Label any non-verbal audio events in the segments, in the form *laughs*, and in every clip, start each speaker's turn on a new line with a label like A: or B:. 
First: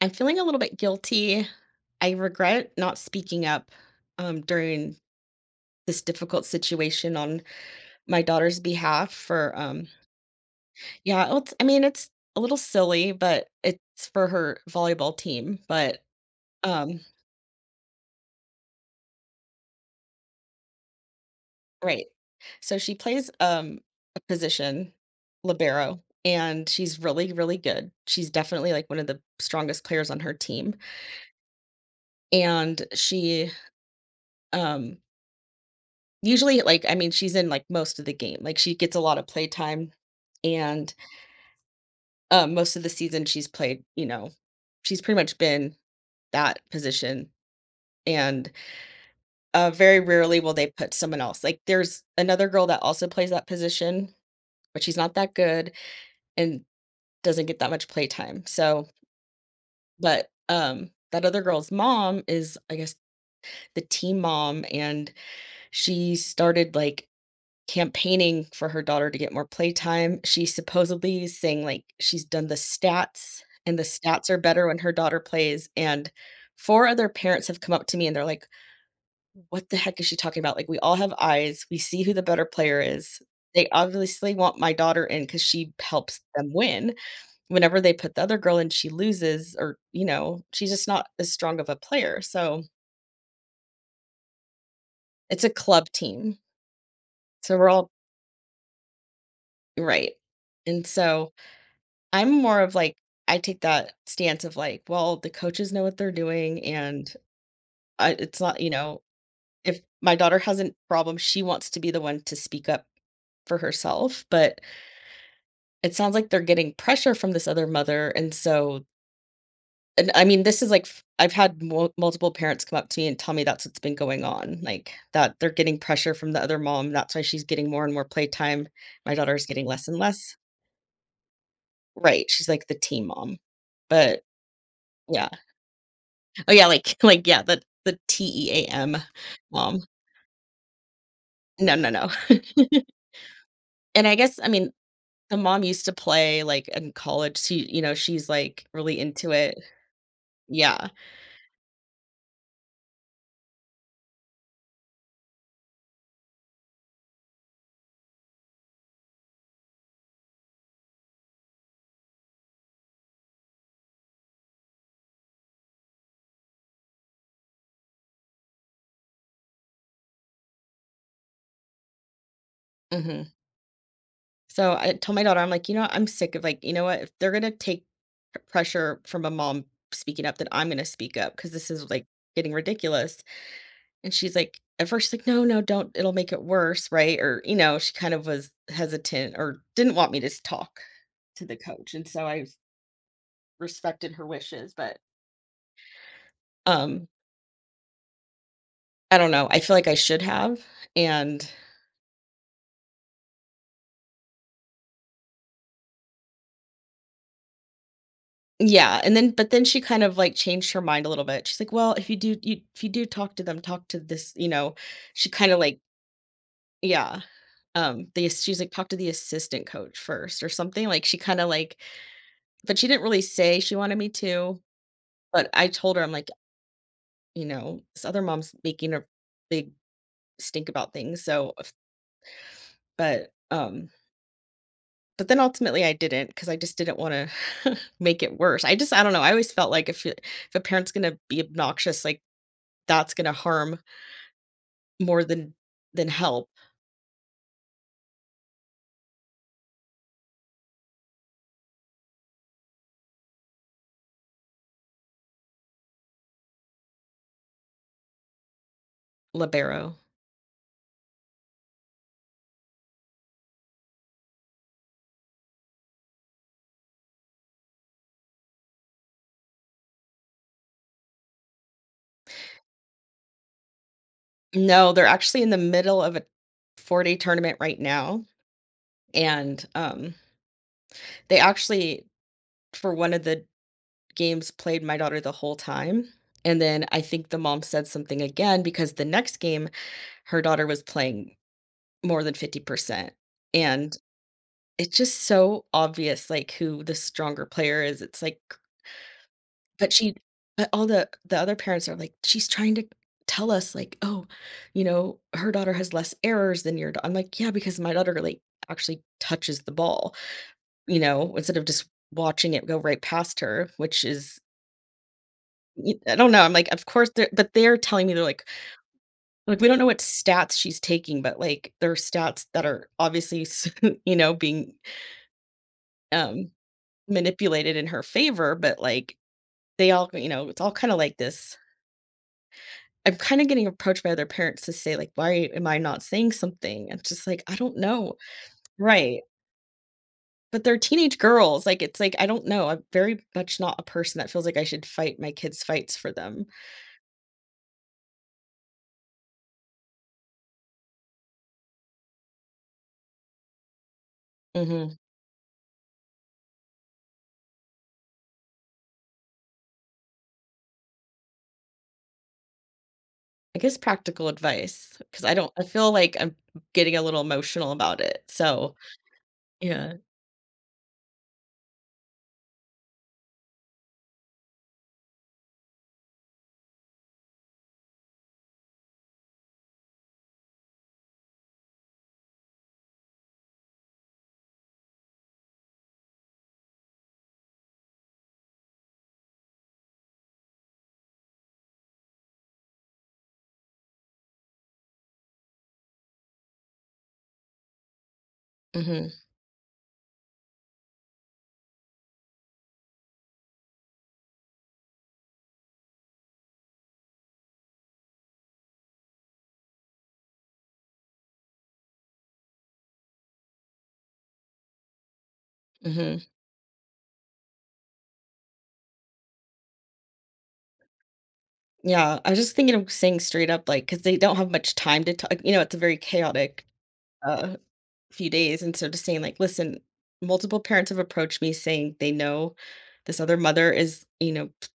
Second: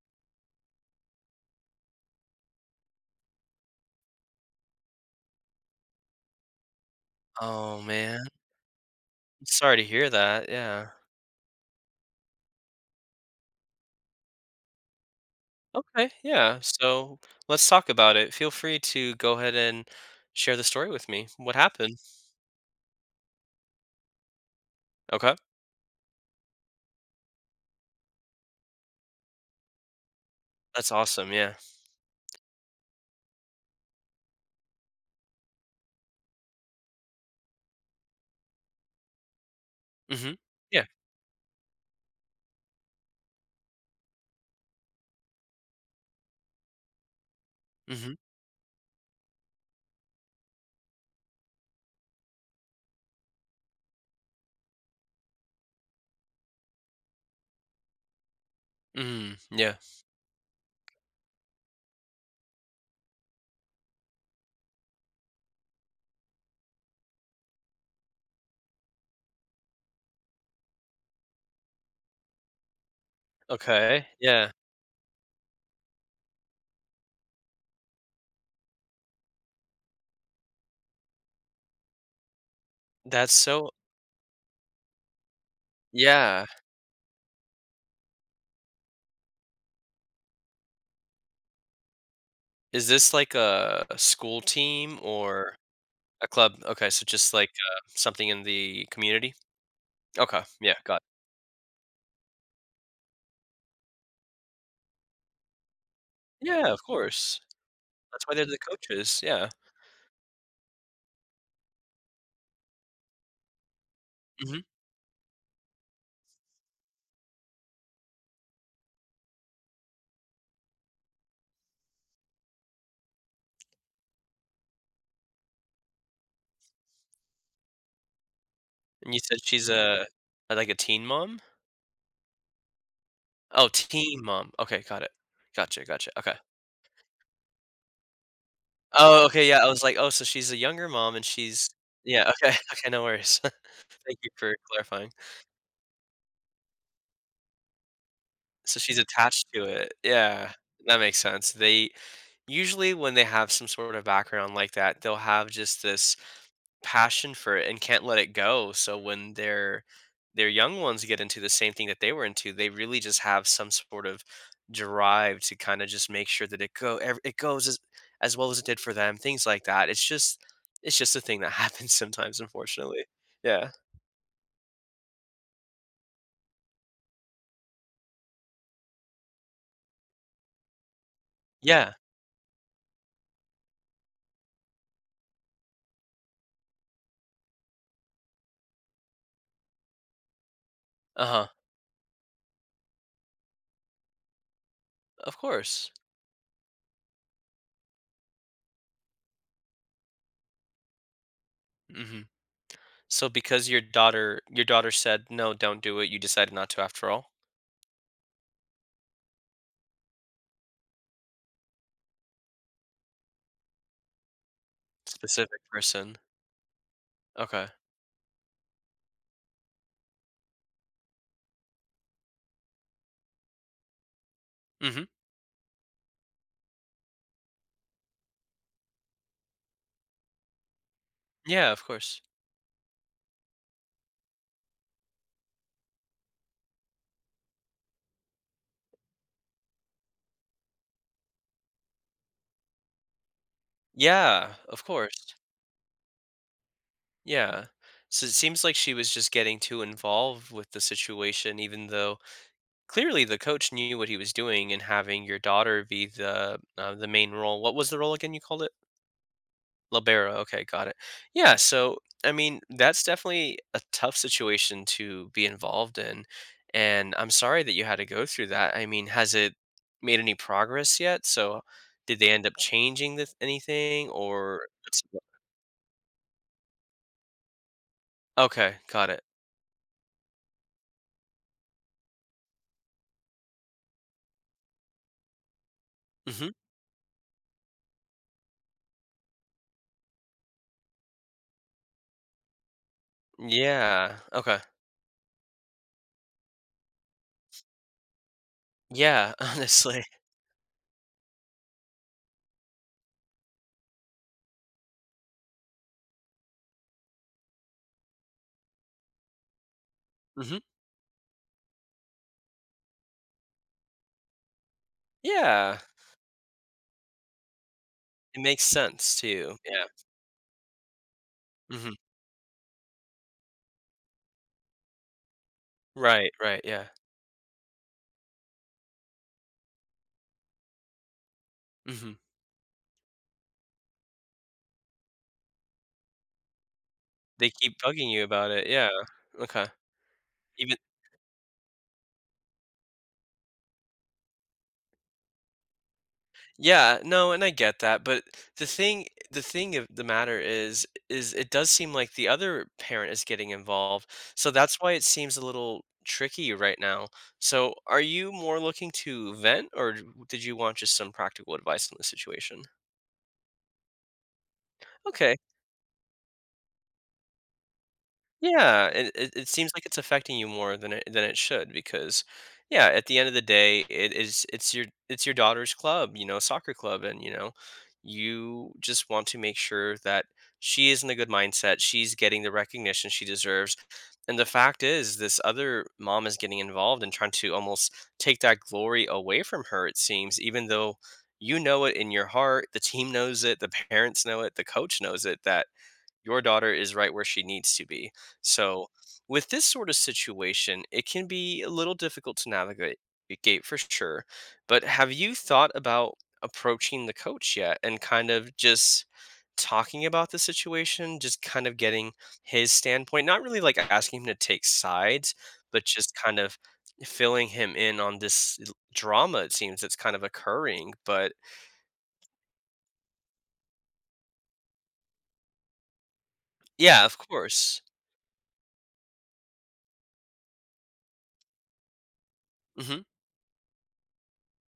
A: I'm feeling a little bit guilty. I regret not speaking up during this difficult situation on
B: Oh,
A: my
B: man.
A: daughter's behalf.
B: I'm
A: For
B: sorry to hear that. Yeah.
A: Yeah, well, I mean it's a little silly, but it's for her volleyball team. But
B: Okay. Yeah.
A: um,
B: So let's talk about it. Feel free to go ahead and share the story with me. What happened?
A: right, so she plays a position
B: Okay.
A: libero, and she's really good. She's definitely like one of the strongest players on her team,
B: That's awesome. Yeah.
A: and she um usually, like, I mean, she's in, like, most of the game, like, she gets a lot of playtime,
B: Mm-hmm. Yeah.
A: and, most of the season she's played, she's pretty much been that position,
B: Mm-hmm.
A: and, very rarely will they put someone else, like, there's another girl that also plays that position, but she's not that good and doesn't get that much playtime, so
B: Mm. Yeah.
A: that other girl's mom is, I guess, the team mom, and she started, like, campaigning for her daughter to get more playtime. She supposedly is saying, like, she's done the stats, and the
B: Okay.
A: stats are
B: Yeah.
A: better when her daughter plays, and 4 other parents have come up to me, and they're like, "What the heck is she talking about? Like, we all have eyes. We see who the better player is."
B: That's
A: They
B: so.
A: obviously want my daughter in because she helps
B: Yeah.
A: them win. Whenever they put the other girl in, she loses or, she's just not as strong of a player, so
B: Is this like a school team
A: it's a
B: or
A: club
B: a
A: team.
B: club? Okay. So just like
A: So we're all
B: something in the community.
A: right.
B: Okay. Yeah.
A: And
B: Got.
A: so I'm more of like I take that stance of like, well, the coaches know what they're
B: It.
A: doing,
B: Yeah. Of
A: and
B: course. That's why
A: it's
B: they're the
A: not, you know,
B: coaches. Yeah.
A: if my daughter has a problem, she wants to be the one to speak up for herself.
B: Mm-hmm.
A: But it sounds like they're getting pressure from this other mother, and so, and I mean, this is like I've had multiple parents come up to me and tell me that's what's been going on, like that they're getting pressure from the other mom. That's why she's getting more and more playtime.
B: And
A: My
B: you said
A: daughter's getting
B: she's
A: less and
B: a
A: less.
B: like a teen mom.
A: Right? She's like the team mom,
B: Oh, teen
A: but
B: mom. Okay, got it.
A: yeah.
B: Gotcha, gotcha. Okay.
A: Oh yeah, like yeah, the team
B: Oh, okay, yeah, I was
A: mom.
B: like, "Oh, so she's a younger mom and she's."
A: No, no, no.
B: Yeah,
A: *laughs*
B: okay, *laughs* okay, no worries. *laughs*
A: And I
B: Thank you
A: guess, I
B: for
A: mean,
B: clarifying.
A: the mom used to play, like, in college, she you know, she's, like,
B: So she's
A: really into
B: attached
A: it.
B: to it. Yeah,
A: Yeah.
B: that makes sense. They usually, when they have some sort of background like that, they'll have just this passion for it and can't let it go. So when their young ones get into the same thing that they were into, they really just have some sort of drive to kind of just make sure that it goes as well as it did for them. Things like that. It's just a thing that *laughs* happens sometimes, unfortunately.
A: Mhm.
B: Yeah.
A: So I told my daughter, I'm like, you know, I'm sick of like, you know what? If they're gonna take pressure from a mom speaking up, then I'm gonna speak up because this is
B: Yeah.
A: like getting ridiculous. And she's like, at first, she's like, no, no, don't. It'll make it worse, right? Or you know, she kind of was hesitant or didn't want me to talk
B: Uh
A: to
B: huh.
A: the coach, and so I respected her wishes, but
B: Of course.
A: um, I don't know. I feel like I should have, and
B: Hmm. So because your daughter said no, don't do it. You decided not to after all.
A: yeah, and then but then she kind of, like, changed her mind a little bit. She's like, "Well, if you do you if you do talk to them, talk to this" you know, she kinda,
B: Specific
A: like
B: person.
A: yeah.
B: Okay.
A: The ass She's like, "Talk to the assistant coach first," or something, like, she kinda, like but she didn't really say she wanted me to,
B: Hmm.
A: but I told her, I'm like, you know, "This other mom's making a big stink about things, so
B: Yeah.
A: if"
B: Of course.
A: but, um but then ultimately I didn't not because I just didn't wanna *laughs* make it worse. I just I don't know, I always felt like if you if a parent's gonna be obnoxious, like, that's gonna harm
B: Yeah. Of
A: more
B: course.
A: than help,
B: Yeah. So it seems like she was just getting too involved with the situation, even though clearly the coach knew what he was doing and having your daughter be the main role. What was the role again? You called it
A: libero.
B: libero. Okay, got it. Yeah. So I mean, that's definitely a tough situation to be involved in, and I'm sorry that you had to go through that. I mean, has it made any progress yet? So did they end up changing the, anything or?
A: No, they're actually in the middle of a 4-day day tournament right now,
B: Okay, got it.
A: and, they actually, for one of the games, played my daughter the whole time,
B: Hmm.
A: and then I think the mom said something again because the next game, her daughter was playing more than 50%, and
B: Yeah. Okay.
A: it's just so obvious, like, who the stronger player is, it's like
B: Yeah, *laughs*
A: but
B: honestly.
A: she but all the other parents are like, "She's trying to tell us, like oh, you know, her daughter has less errors than your da'" I'm like, "Yeah, because my daughter, like, actually touches the ball,
B: Mhm.
A: you know, instead of just watching it go right past her," which is
B: Yeah,
A: y I don't know, I'm like, "Of course they're" but they're telling me, they're
B: it makes sense too.
A: like, "We don't
B: Yeah.
A: know what stats she's taking," but, like, there
B: Mhm.
A: are stats that are obviously s *laughs* you know, being,
B: Right,
A: um,
B: right, yeah.
A: manipulated in her favor, but, like, they all you know, it's all kinda like this
B: Mhm.
A: I'm kind of getting approached by other parents to say like, "Why am I not saying something?" It's just like,
B: They
A: I don't
B: keep bugging
A: know.
B: you about it, yeah.
A: Right.
B: Okay.
A: But
B: Even,
A: they're teenage girls. Like, it's like, I don't know. I'm very much not a person that feels like I should fight my kids' fights for them.
B: yeah, no, and I get that, but the thing of the matter is it does seem like the other parent is getting involved, so that's why
A: Hmm.
B: it seems a little tricky right now. So, are you more looking to vent, or d did you want just some practical advice on the situation?
A: I guess practical advice because I
B: Okay.
A: don't, I feel like I'm getting a little emotional about it. So,
B: Yeah, it seems like
A: yeah.
B: it's affecting you more than it should because, yeah, at the end of the day, it is it's your daughter's club, you know, soccer club, and you know, you just want to make sure that she is in a good mindset, she's getting the recognition she deserves, and the fact is, this other mom is getting involved and trying to almost take that glory away from her. It seems, even though you know it in your heart, the team knows it, the parents know it, the coach knows it that your daughter is right where she needs to be. So,
A: Hmm.
B: with this sort of situation, it can be a little difficult to navigate gate for sure. But have you thought about approaching the coach yet and kind of just talking about the situation, just kind of getting his standpoint, not really like asking him to take sides, but just
A: Hmm.
B: kind of filling him in on this drama it seems that's kind of occurring. But
A: Yeah. I was just thinking of saying straight up, like, because they don't have much time to talk. You know, it's a very chaotic
B: yeah, of
A: uh,
B: course.
A: few days, and so just saying like, "Listen, multiple parents have approached me saying they know
B: Hmm.
A: this other mother is, you know, p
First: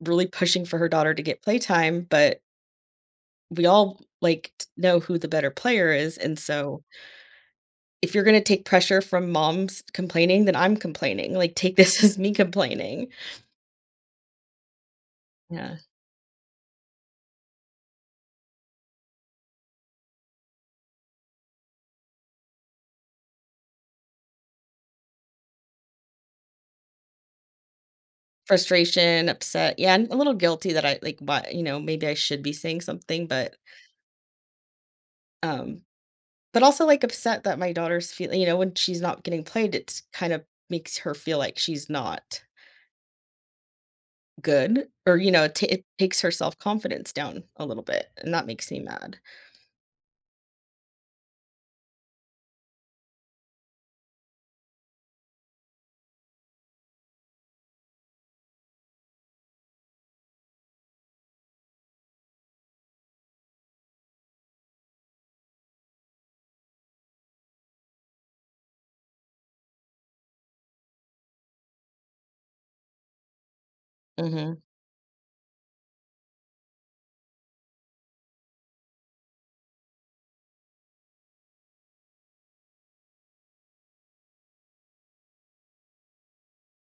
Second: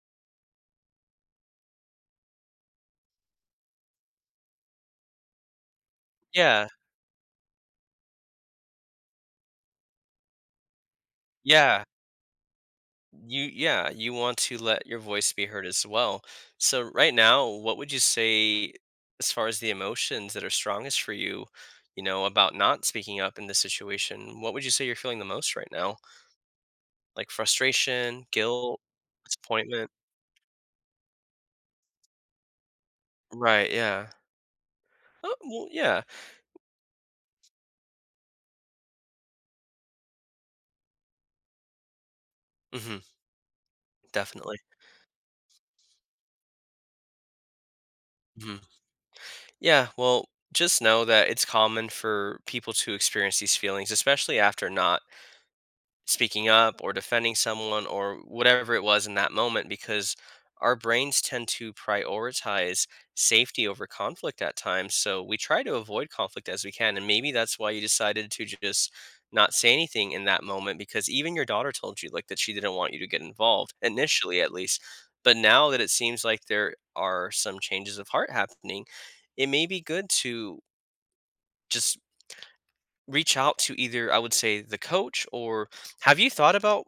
A: really pushing for her daughter to get playtime, but we all, like, t know who the better player is, and
B: Yeah.
A: so if you're gonna take pressure from moms complaining, then I'm complaining, like, take
B: Yeah.
A: this *laughs* as me complaining."
B: You want to let your voice be heard
A: Yeah.
B: as well. So right now, what would you say as far as the emotions that are strongest for you, you know, about not speaking up in this situation? What would you say you're feeling the most right now? Like frustration, guilt,
A: Frustration, upset,
B: disappointment?
A: yeah, and a little guilty that I like, what you know, maybe I should be saying something, but,
B: Right, yeah. Oh, well,
A: um
B: yeah.
A: But also, like, upset that my daughter's feel you know, when she's not getting played, it's kind of makes her feel like she's not
B: Mhm, definitely.
A: good or, you know, it takes her self-confidence down a little bit, and that
B: Mhm.
A: makes me mad.
B: Yeah, well, just know that it's common for people to experience these feelings, especially after not speaking up or defending someone or whatever it was in that moment because our brains tend to prioritize safety over conflict at times. So we try to avoid conflict as we can. And maybe that's why you decided to just not say anything in that moment because even your daughter told you like that she didn't want you to get involved initially at
A: Mhm.
B: least. But now that it seems like there are some changes of heart happening, it may be good to just reach out to either I would say the coach or have you thought about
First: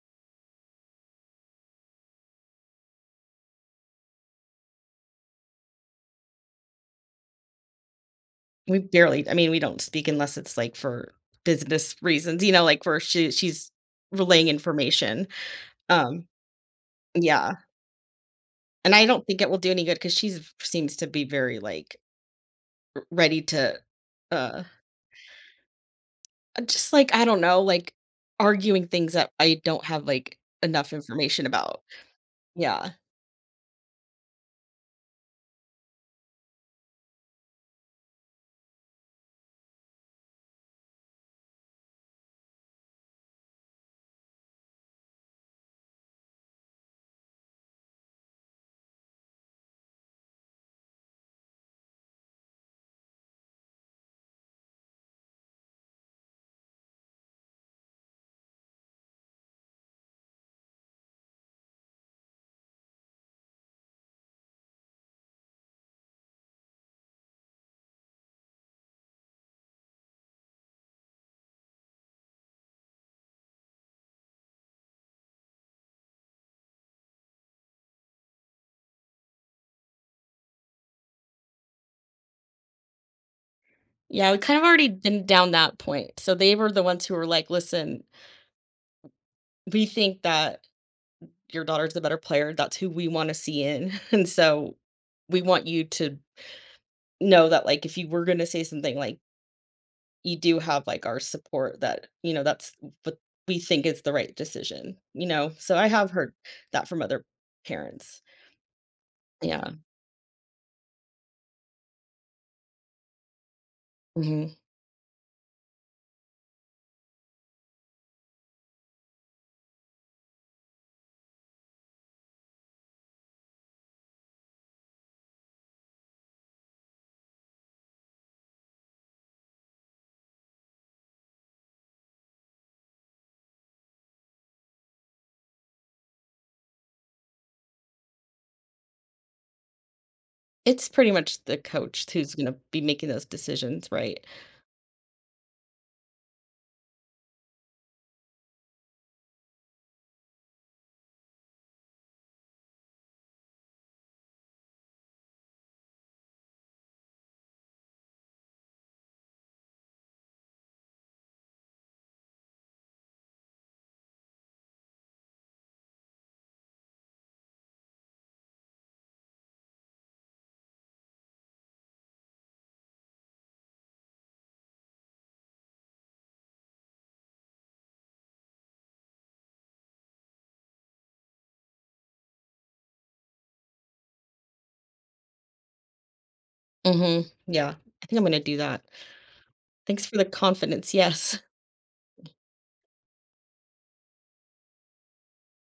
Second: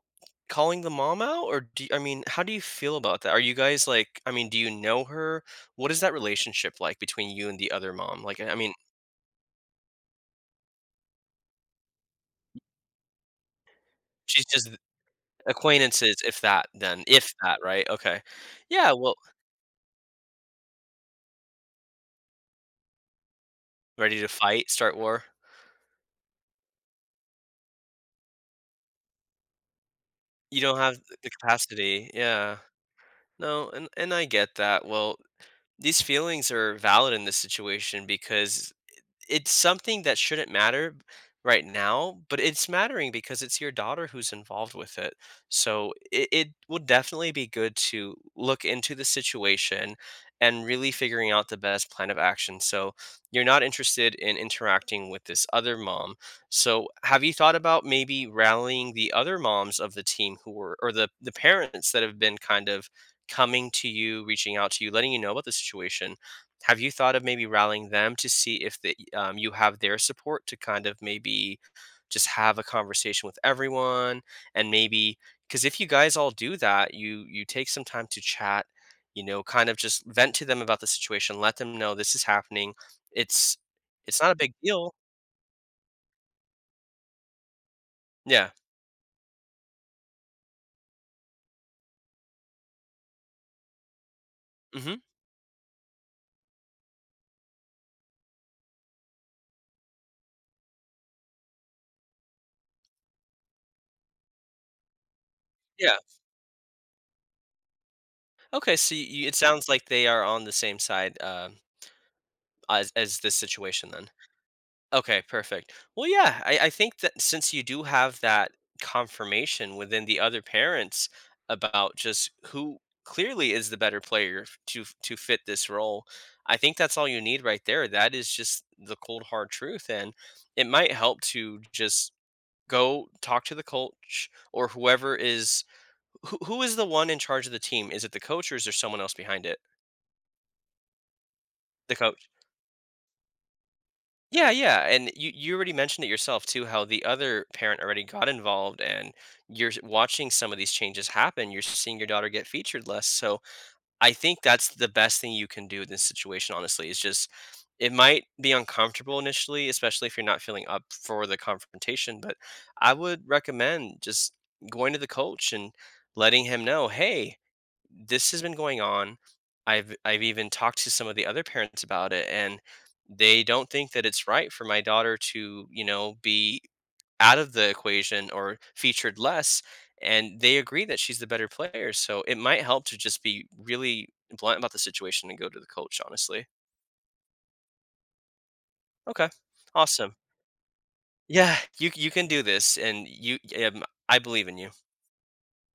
B: calling the mom out or do I mean how do you feel about that? Are you guys like I mean do you know her? What is that relationship like between you and the other mom? Like I mean
A: We barely I mean, we don't speak unless it's, like, for business reasons, you know, like, where she's
B: she's
A: relaying
B: just
A: information.
B: acquaintances
A: Um,
B: if that then if
A: yeah,
B: that right? Okay. Yeah,
A: and I
B: well,
A: don't think it will do any good because she's seems to be very, like, r ready to,
B: ready to
A: uh
B: fight, start war.
A: Just like, I don't know, like, arguing things that I don't have, like,
B: You don't
A: enough
B: have the
A: information about.
B: capacity. Yeah.
A: Yeah.
B: No, and I get that. Well, these feelings are valid in this situation because it's something that shouldn't matter right now, but it's mattering because it's your daughter who's involved with it. So it will definitely be good to look into the situation and really figuring out the best plan of action. So you're not interested in interacting with this other mom. So have you thought about maybe rallying the other moms of the team who were or the parents that have been kind of coming to you, reaching out to you, letting you know about the situation? Have you thought of maybe rallying them to see if the you have their support to kind of maybe just have a conversation with everyone and maybe because if you guys all do that, you take some time to chat, you know, kind of just vent to them about the situation, let them know this is happening. It's
A: Yeah,
B: not a
A: we
B: big
A: kind of already
B: deal.
A: been down that point. So they were the ones who were like, "Listen,
B: Yeah.
A: we think that your daughter's the better player. That's who we wanna see in, *laughs* and so
B: Hmm.
A: we want you to know that, like, if you were gonna say something, like, you do have, like, our support that, you know, that's what we think is the right decision, you know?" So I
B: Yeah.
A: have heard that from other parents.
B: Okay. So you, it sounds
A: Yeah.
B: like they are on the same side as this situation then.
A: Mhm.
B: Okay, perfect. Well, yeah, I think that since you do have that confirmation within the other parents about just who clearly is the better player to fit this role, I think that's all you need right there. That is just the cold hard truth, and it might help to just go talk to the coach or whoever is who is the one in charge of the team. Is it the coach or is there someone else behind it?
A: It's pretty much the
B: The
A: coach
B: coach.
A: who's gonna be making those decisions, right?
B: Yeah, yeah, and you already mentioned it yourself too, how the other parent already got involved, and you're watching some of these changes happen. You're seeing your daughter get featured less, so I think that's the best thing you can do in this situation. Honestly, is just it might be uncomfortable initially, especially if you're not feeling up for the confrontation. But I would recommend just going to the coach and letting him know, hey, this has been going on. I've even talked to some of the other parents about it and they don't think that it's right for my daughter to, you know, be out of the equation or featured less and they agree that she's the better player. So it might help to just be really blunt about the situation and go to the coach honestly.
A: Mhm. Yeah. I think I'm gonna do that.
B: Okay.
A: Thanks
B: Awesome.
A: for the confidence. Yes.
B: Yeah, you can do this and you um, I believe in you.